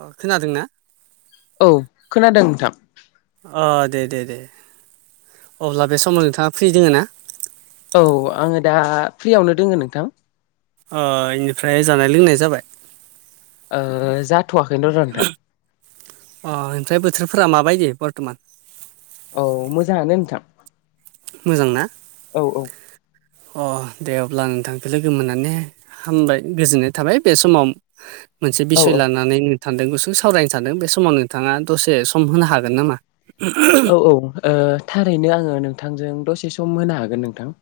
अ खोनादों ना? औ खोनादों नोंथां। अ दे दे दे अब्ला बे समाव नोंथाङा फ्रि दोङो ना? औ आङो दा फ्रियावनो दोङो नोंथां अ इनिफ्राय जानाय लोंनाया जाबाय ओ जाथ'वाखैथ' र' नोंथां। अ ओमफ्राय बोथोरफोरा माबायदि बरथ'मान औ मोजाङानो नोंथां। मोजां ना? औ औ अ दे अब्ला नोंथांखौ लोगो मोननानै हामबाय गोजोननाय थाबाय बे समाव मोनसे औ बिसय लानानैनो सान्दों गुसु सावरायनो सान्दों बे समाव नोंथाङा दसे सम होनो हागोन नामा? औ औ थारैनो आङो नोंथांजों दसे सम होनो हागोन नोंथां।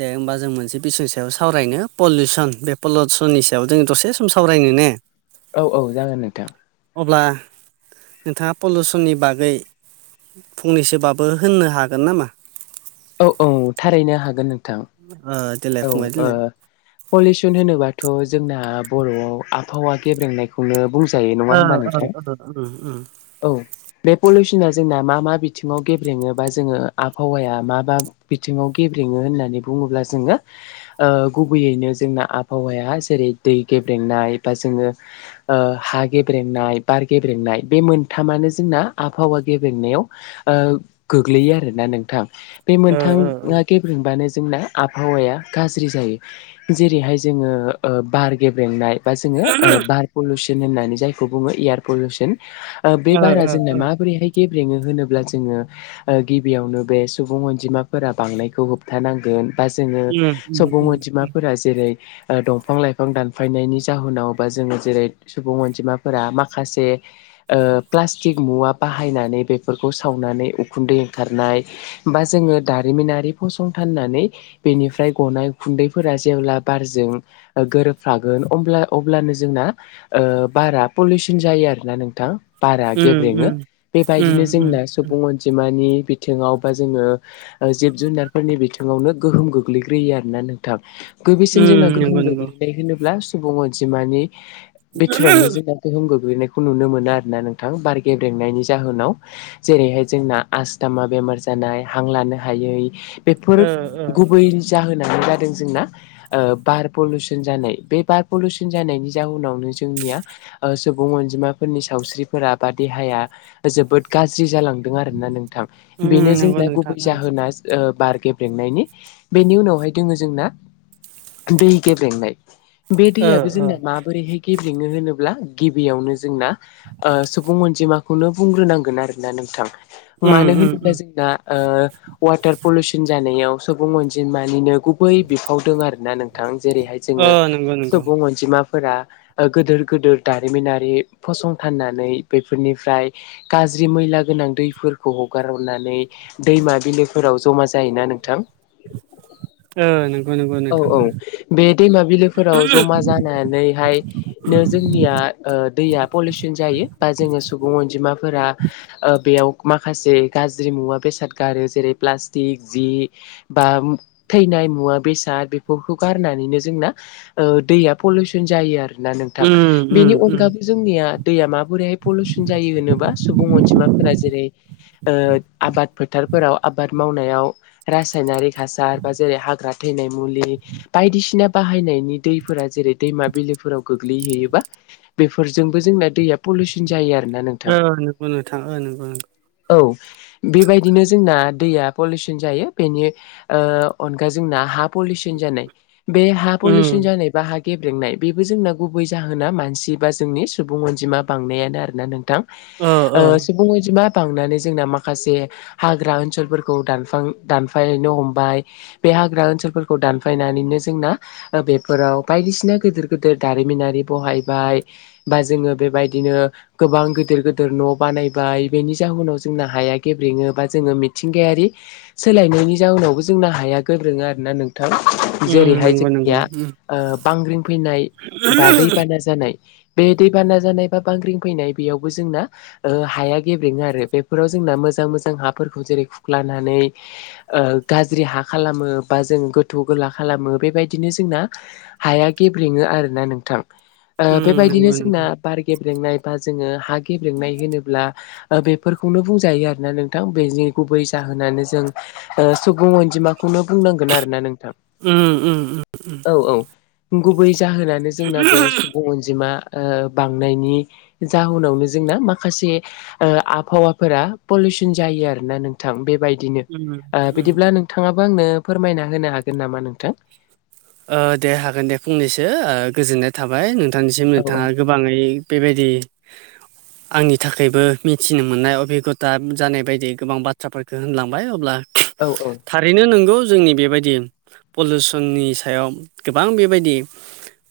दे होमबा जों मोनसे बिसयनि सायाव सावरायनो पलिउसन बे पलिउसननि सायाव जों दसे सम सावरायनो ने? [inaudible] औ औ जागोन नोंथां अब्ला नोंथाङा पलिउसननि बागै फंनैसोबाबो होननो हागोन नामा? औ औ थारैनो हागोन नोंथां ओ देलाय औ ओ फंबाय देलाय पलिउसन होनोबाथ' जोंना बर'आव आबहावा गेब्रेंनाय खौनो बुंजायो ओ नङा हबा नोंथां? ओ औ बे पलिउसना जोंना मा मा बिथिङाव गेब्रेङोबा जोङो आबहावाया माबा बिथिङाव गेब्रेङो होननानै बुङोब्ला जोङो गुबैयैनो जोंना आबहावाया जेरै दै गेब्रेंनाय बा जोङो ओ हा गेब्रेंनाय बार गेब्रेंनाय बे मोनथामानो जोंना आबहावा गेब्रेंनायाव ओ गोग्लैयो आरोना नोंथां बे मोनथाङा गेब्रेबानो जोंना आबहावाया गाज्रि जायो जेरैहाय जोङो ओ बार गेब्रेंनाय बा जोङो बार पलिउसन होननानै जायखौ बुङो एयार पलिउसन ओ बे बारा ओ जोंना ओ माबोरैहाय गेब्रेङो होनोब्ला जोङो गिबियावनो बे सुबुं अनजिमाफोरा बांनायखौ होबथानांगोन बा जोङो उम उम सुबुं उम अनजिमाफोरा जेरै ओ दंफां लाइफां दानफायनायनि जाहोनाव बा जोङो जेरै सुबुं अनजिमाफोरा माखासे ओ प्लास्टिक मुवा बाहायनानै बेफोरखौ सावनानै उखुन्दै ओंखारनाय बा जोङो दारिमिनारि फसंथाननानै बेनिफ्रा फ्राय गनाय खुन्दैफोरा जेब्ला बारजों गोरोबफागोन अब्ला अब्लानो जोंना ओ बारा पलिउसन जायो आरोना नोंथां। बारा उम गेब्रेङो उम बेबायदिनो उम उम जोंना सु बुं अनजिमानि बिथिङाव बा जोङो जिब जुनारफोरनि बिथिङावनो गोहोम गोहोम गोग्लैग्रोयो आरो ना नोंथां बसिन जोंना उम नंगौ गोहोम नंगौ गोग्लैनाय होनोब्ला सुबुं अनजिमानि बिथोरावनो जोंना गोहोम गोग्लैनायखौ नुनो मोनो आरो ना नोंथां बार गेब्रेंनायनि जाहोनाव जेरैहाय जोंना आस दामा बेमार जानाय हां लानो हायै बेफोर ओ ओ गुबै जाहोनानो जादों जोंना बार पलिउसन जानाय बे बार पलिउसन जानायनि जाउनावनो जोंनिया सुबुं अनजिमाफोरनि सावस्रिफोरा बा देहाया जोबोद गाज्रि जालां दों आरोना नोंथां उम बेनो नंगौ जोंना नोंथां गुबै ओं जाहोना ओ बार गेब्रेंनायनि बेनि उनावहाय दोङो जोंना दै गेब्लेंनाय बे ओ दैयाबो ओ जोंना मा बोरैहाय गेब्लेङो होनोब्ला गिबियावनो जोंना सुबुं अनजिमा खौनो बुंग्रोनांगोन आरोना नोंथां उम मानो उम होनोब्ला उम जोंना ओ वाटार पलुसन जानायाव सुबुं अनजिमानिनो गुबै बिफाव दं आरो ना नों जेरैहाय ओ जोङो नंगौ नंगौ सुबुं अनजिमाफोरा गोदोर गोदोर दारिमिनारि फसंथाननानै बेफोरनिफ्राय गाज्रि मैला गोनां दैफोरखौ हगारनानै दैमा बिलोफोराव जमा जायोना नोंथां ओ नंगौ नंगौ औ नोंथां औ ओ बे दैमा बिलोफोराव जमा जानानैहाय जोंनिया ओ दैया पलिउसन जायो बा जोङो सुबुं अनजिमाफोरा बेयाव माखासे गाज्रि मुवा बेसाद गारो जेरै प्लास्टिक जि बा थैनाय मुवा बेसाद बेफोरखौ गारनानैनो जोंना दैया पलिउसन जायो आरो ना नोंथां उम उम बेनि उम अनगाबो जोंनिया दैया मा बोरैहाय पलिउसन जायो होनोबा सुबुं अनजिमाफोरा जेरै आबाद फोथारफोराव आबाद मावनायाव रासायनारि हासार बा जेरै हाग्रा थैनाय मुलि बायदिसिना बाहायनायनि दैफोरा जेरै दैमा बिलोफोराव गोग्लैहैयोबा बेफोरजोंबो जोंना दैया पलिउसन जायो आरोना नों ओ नंगौ नोंथां ओ नंगौ नोंथां औ बेबायदिनो जोंना दैया पलिउसन जायो बेनि ओ अनगा जोंना हा पलिउसन जानाय बे हा उम पलिउसन जानाय बा गेब्रेंनाय बेबो जोंना गुबै जाहोना मानसि बा जोंनि सुबुं अनजिमा बांनायानो आरोना नोंथां ओ सुबुं अनजिमा बांनानै जोंना माखासे हाग्रा ओनसोलफोरखौ दानफां दानफायनो हम बे हाग्रा ओनसोलफोरखौ दानफायनानैनो जोंना बेफोराव बायदिसिना गिदिर गिदिर दारिमिनारि बहायबाय बा जोङो बेबायदिनो गोबां गिदिर गिदिर न' बानायबाय बेनि जाहोनाव जोंना हाया गेब्रेङो बा जोङो मिथिंगायारि सोलायनायनि जाहोनावबो जोंना हाया गोब्रेङो आरोना नोंथां उम जेरैहाय नंगौ नंगौ जोंनिया उम ओ बांग्रिं फैनाय बा दैबाना जानाय बे दैबाना जानाय बा बांग्रिं फैनाय बेयावबो जोंना ओ हाया गेब्रेङो आरो बेफोराव जोंना मोजां-मोजां हाफोरखौ जेरै खुख्लानानै ओ गाज्रि हा खालामो बा जों गोथौ गोला खालामो बेबायदिनो जोंना हाया गेब्रेङो आरोना नोंथां ओ उम बेबायदिनो नंगौ जोंना नंगौ बार गेब्रेंनाय बा जोङो हा गेब्रेंनाय होनोब्ला बेफोरखौनो बुंजायो आरोना नोंथां बेनि गुबै जाहोनानो जों ओ सुबुं अनजिमाखौनो बुंनांगोन आरोना नोंथां उम उम उम औ औ गुबै जाहोनानो जोंना बे अनजिमा ओ बांनायनि जाहोनावनो जोंना माखासे ओ आबहावाफोरा पलिउसन जायो आरो ना नोंथां बेबायदिनो उम ओ उम बिदिब्ला नोंथाङाबो आंनो फोरमायना होनो हागोन नामा नोंथां? दे हागोन दे फंनैसो गोजोननाय थाबाय नोंथांनिसिम औ नोंथाङा गोबाङै बेबायदि आंनि थाखायबो मिथिनो मोननायाव बेखौ दा जानाय बायदि गोबां बाथ्राफोरखौ होनलांबाय अब्ला औ औ। थारैनो नोंगौ जोंनि बेबायदि पलिउसननि सायाव गोबां बेबायदि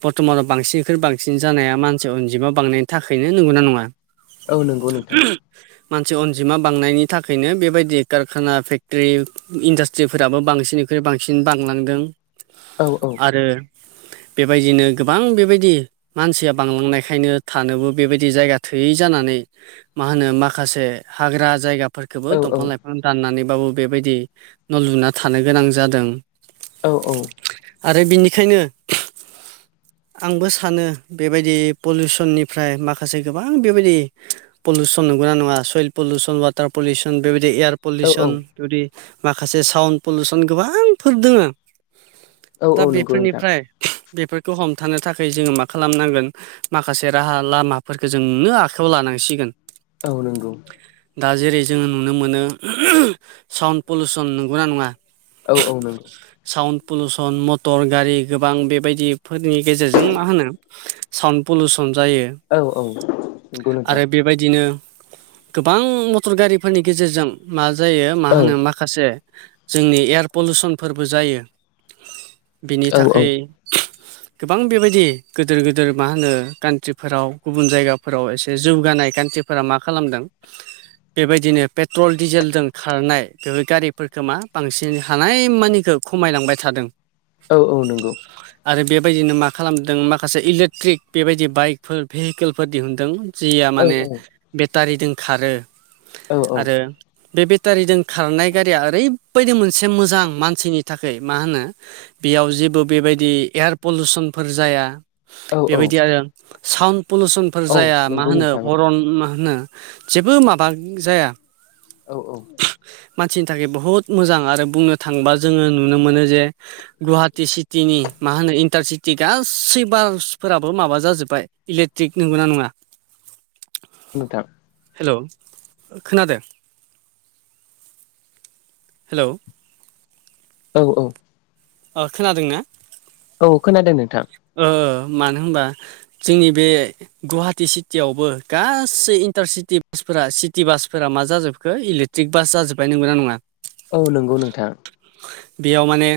बर्थमानाव बांसिनफ्राय बांसिन जानाया मानसि अनजिमा बांनायनि थाखायनो नोंगौना नङा? औ नंगौ नोंथां [unintelligible] मानसि अनजिमा बांनायनि थाखायनो बेबायदि कारखाना फेकट्रि इन्डासट्रिफोराबो बांसिननिफ्राय बांसिन बांलांदों। औ औ। आरो बेबायदिनो गोबां बेबायदि मानसिया बांलांनायखायनो थानोबो बेबायदि जायगा थोयै जानानै मा होनो माखासे हाग्रा जायगा फोरखौबो औ दंफां लाइफां दाननानैबाबो बेबायदि न' लुना थानो गोनां जादों। औ औ। आरो बिनिखायनो आंबो सानो बेबायदि पलुसननिफ्राय माखासे गोबां बेबायदि पलिउसन नंगौना नङा सयल पलिउसन वाटार पलिउसन बेबायदि एयार औ पलुसन औ जुदि माखासे साउन्ड पलुसन गोबांफोर दोङो। औ दा औ नंगौ नोंथां बेफोरनिफ्राय बेफोरखौ हमथानो थाखाय जोङो मा खालामनांगोन माखासे राहा लामाफोरखौ जोंनो आखायाव लानांसिगोन। औ नोंगौ। दा जेरै जोङो नुनो मोनो साउन्ड पलुउसन नंगौना नङा? औ औ नंगौ। साउन्ड पलुसन मटर गारि गोबां बेबायदिफोरनि गेजेरजों मा होनो साउन्ड पलुसन जायो औ औ नंगौ नोंथां आरो बेबायदिनो गोबां मटर गारिफोरनि गेजेरजों मा जायो मा औ होनो माख खासे जोंनि एयार पलुसनफोरबो जायो। बिनि औ औ थाखाय गोबां बेबायदि गोदोर गोदोर मा होनो कान्ट्रिफोराव गुबुन जायगाफोराव एसे जौगानाय कान्ट्रि फोरा मा खालामदों? बेबायदिनो पेट्रल डिजेलजों खारनाय बेफोर गारिफोरखो मा बांसिन हानाय मानिखौ खमायलांबाय थादों। औ औ नोंगौ। आरो बेबायदिनो मा खालामदों माखासे इलेक्ट्रिक बेबायदि बाइकफोर भेहिकेलफोर दिहुनदों। जिया औ माने बेटारिजों खारो औ आरो बे बेटारिजों खारनाय गारिया ओरैबायदि मोनसे मोजां मानसिनि थाखै। मा होनो बेयाव जेबो बेबायदि एयार पलुसनफोर जाया। औ बेबायदि आरो साउन्द पलुसनफोर औ जाया मा नंगौ होनो नोंथां औ हरन मा होनो? जेबो माबा जाया। औ औ। मानसिनि थाखाय बहद मोजां आरो बुंनो थांबा जोङो नुनो मोनो जे गुवाहाटि सिटिनि मा होनो इन्टारसिटि गासै बासफोराबो माबा जाजोब्बाय। इलेक्ट्रिक नोंगौना नङा? नोंथां। हेल' खोनादो? हेलौ। औ औ। अ' खोनादों ना? औ खोनादों नोंथां। ओ मानो होनबा जोंनि बे गुवाहाटि सिटियावबो गासै इन्टारसिटि बासफोरा सिटि बासफोरा मा जाजोबखो इलेक टिक बास जाजोब्बाय नंगौना नङा? औ नंगौ नोंथां। बेयाव माने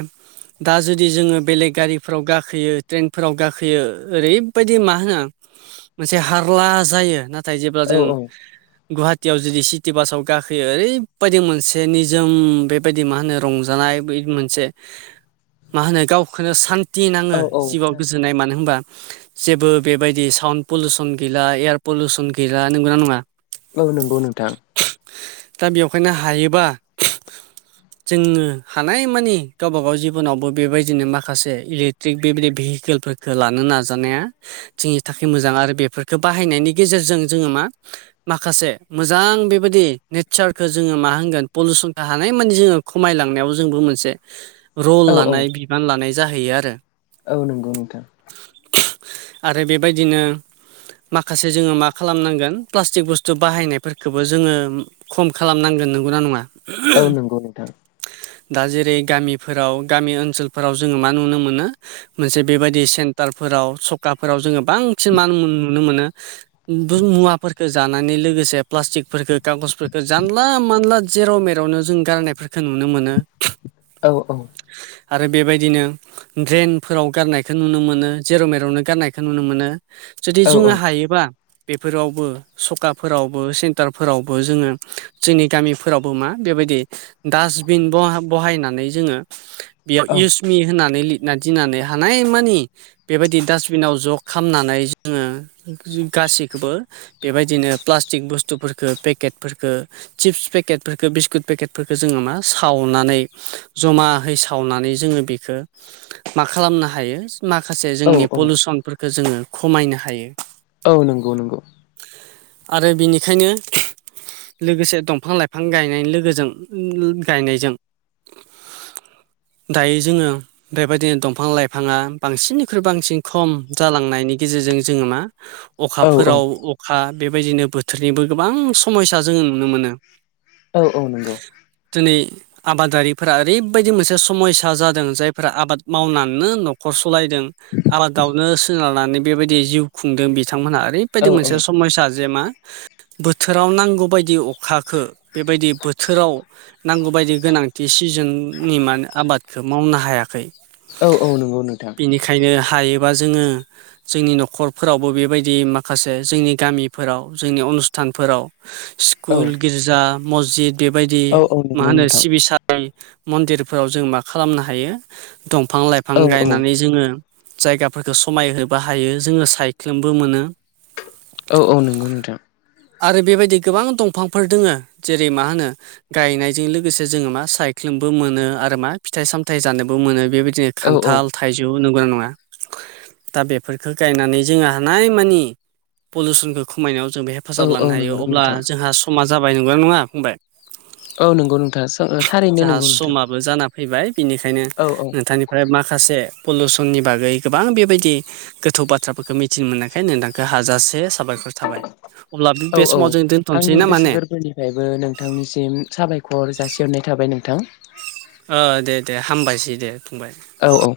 दा जुदि जोङो बेलेग गारिफ्राव गाखोयो। ट्रेनफोराव गाखोयो ओरैबायदि मा होनो मोनसे हारला जायो ना थाय जेब्ला औ जों औ गुवाहाटियाव जुदि सिटि बासाव गाखोयो ओरैबायदि मोनसे निजोम बेबायदि मा होनो रंजानाय बे मोनसे मा होनो गावखौनो सान्थि औ नाङो। औ जिउआव गोजोननाय मानो होनोबा जेबो बेबायदि सावन्द पलुसन गैला एयार पलसन गैला नंगौना नङा? औ नंगौ नोंथां। दा बेवहायनो हायोबा जोङो हानायमानि गावबा गाव जिबनावबो बेबायदिनो माखासे इलेक्ट्रिक बेबायदि भिहिकेलफोरखो लानो नाजानाया जोंनि थाखाय मोजां आरो बेफोरफोरखो बाहायनायनि गेजेरजों जोङो मा? माखासे मोजां बेबायदि नेटसारखो जोङो मा होनगोन पलुसनखो हानाय मानि जोङो खमायलांनायाव जोंबो मोनसे रल औ औ लानाय बिबान लानाय जाहैयो आरो। औ नंगौ नोंथां। आरो बेबायदिनो माखासे जोङो मा खालामनांगोन प्लास्टिक बुस्थु बाहायनायफोरखोबो जोङो खम खालाम नांगोन नंगौना नङा? औ नंगौ नोंथां दा जेरै गामिफोराव गामि ओनसोलफोराव जोङो मा नुनो मोनो? मोनसे बेबायदि सेन्टारफोराव सखाफोराव जोङो बांसिन मा नुनो मोनो? [unintelligible] मुवाफोरफोरखौ जानानै लोगोसे प्लास्टिकफोरखो कागजफोरखो जानला मानला जेराव मेरावनो जों गारनायफोरखो नुनो मोनो। औ औ। आरो बेबायदिनो ड्रेनफोराव गारनायखो नुनो मोनो जेराव मेरावनो गारनायखौ नुनो मोनो। जुदि औ जोङो हायोबा बेफोरावबो सखाफोरावबो सेन्टारफोरावबो जोङो जोंनि गामिफोरावबो मा बेबायदि डासटबिन बहा-बहायनानै जोङो बेयाव औ इउस मि होनानै लिर ना दिननानै हानाय मानि बेबायदि डासटबिनाव ज' खामनानै जोङो गासैखौबो बेबायदिनो प्लास्टिक बुस्थुफोरफोरखौ पेकेटफोरफोरखौ चिप्स पेकेटफोरखौ बिस्कुट पेकेटफोरखौ जोङो मा सावनानै जमाहै सा सावनानै जोङो बेखो मा खालामनो हायो माखासे औ जोंनि औ पलुसनफोर खो जोङो खमायनो हायो। औ नंगौ नंगौ। आरो बेनिखायनो लोगोसे दंफां-लाइफां गायनायनि लोगोजों गायनायजों दायो जोङो बेबायदिनो दंफां लाइफाङा बांसिननिख्रुइ बांसिन खम जालांनायनि गेजेरजों जोङो मा औ औ अखाफोराव अखा बेबायदिनो बोथोरनिबो गोबां समायसा जोङो नुनो मोनो। औ औ नंगौ। दिनै आबादारिफोरा ओरैबायदि मोनसे समयसा जादों जाय फोरा आबाद मावनानैनो न'खर सालायदों आबादावनो सोनारनानै बेबायदि जिउ खुंदों बिथांमोनहा औ ओरैबायदि मोनसे समयसा जे मा बोथोराव नांगौ बायदि अखाखो बेबायदि बोथोराव नांगौ बायदि गोनांथि सिजोननि मान आबादखौ मावनो हायाखै। औ औ नंगौ नोंथां। बिनिखायनो हायोबा जोङो जोंनि न'खरफोरावबो बेबायदि माखासे जोंनि गामिफोराव जोंनि अनुस्थानफोराव औ स्कुल गिर्जा मसजिद बेबायदि औ औ मा नंगौ होनो? नोंथां सिबिसा [unintelligible] मन्दिरफोराव जों मा खालामनो हायो दंफां-लाइफां औ औ गायनानै जोङो जायगाफोरखौ समायहोनोबो हायो जोङो सायख्लुमबो मोनो। औ-औ नंगौ नोंथां। आरो बेबायदि गोबां दंफांफोर दोङो जेरै मा होनो? गायनायजों लोगोसे जोङो मा सायख्लुमबो मोनो आरो मा? फिथाइ सामथाय जानोबो बो मोनो बेबायदिनो औ औ खान्थाल थाइजौ नंगौना नङा? दा बेफोरखौ गायनानै जोङो हानायमानि पलुसनखौ खमायनायाव जों बेहाय औ हेफाजाब औ लानो हायो नंगौ अब्ला नोंथां जोंहा समा जाबाय नंगो ना नङा फंबाय? औ नंगौ नोंथां थारैनो नोंगौ नोंथां। बो जाना फैबाय बिनिखायनो औ-औ। नोंथांनिफ्राय माखासे पलिलसननि बागै गोबां बेबायदि गोथौ बाथ्राफोरखौ मिथिनो मोननायखाय नोंथांखौ हाजासे साबाय खर थाबाय अब्ला बे समाव जों दोनथ'नोसै ना मा ने? ओमफ्रायबो नोंथांनिसिम साबायखर जासिहरनाय थाबाय नोंथां। ओ दे-दे हामबायसै दे फंबाय। औ-औ।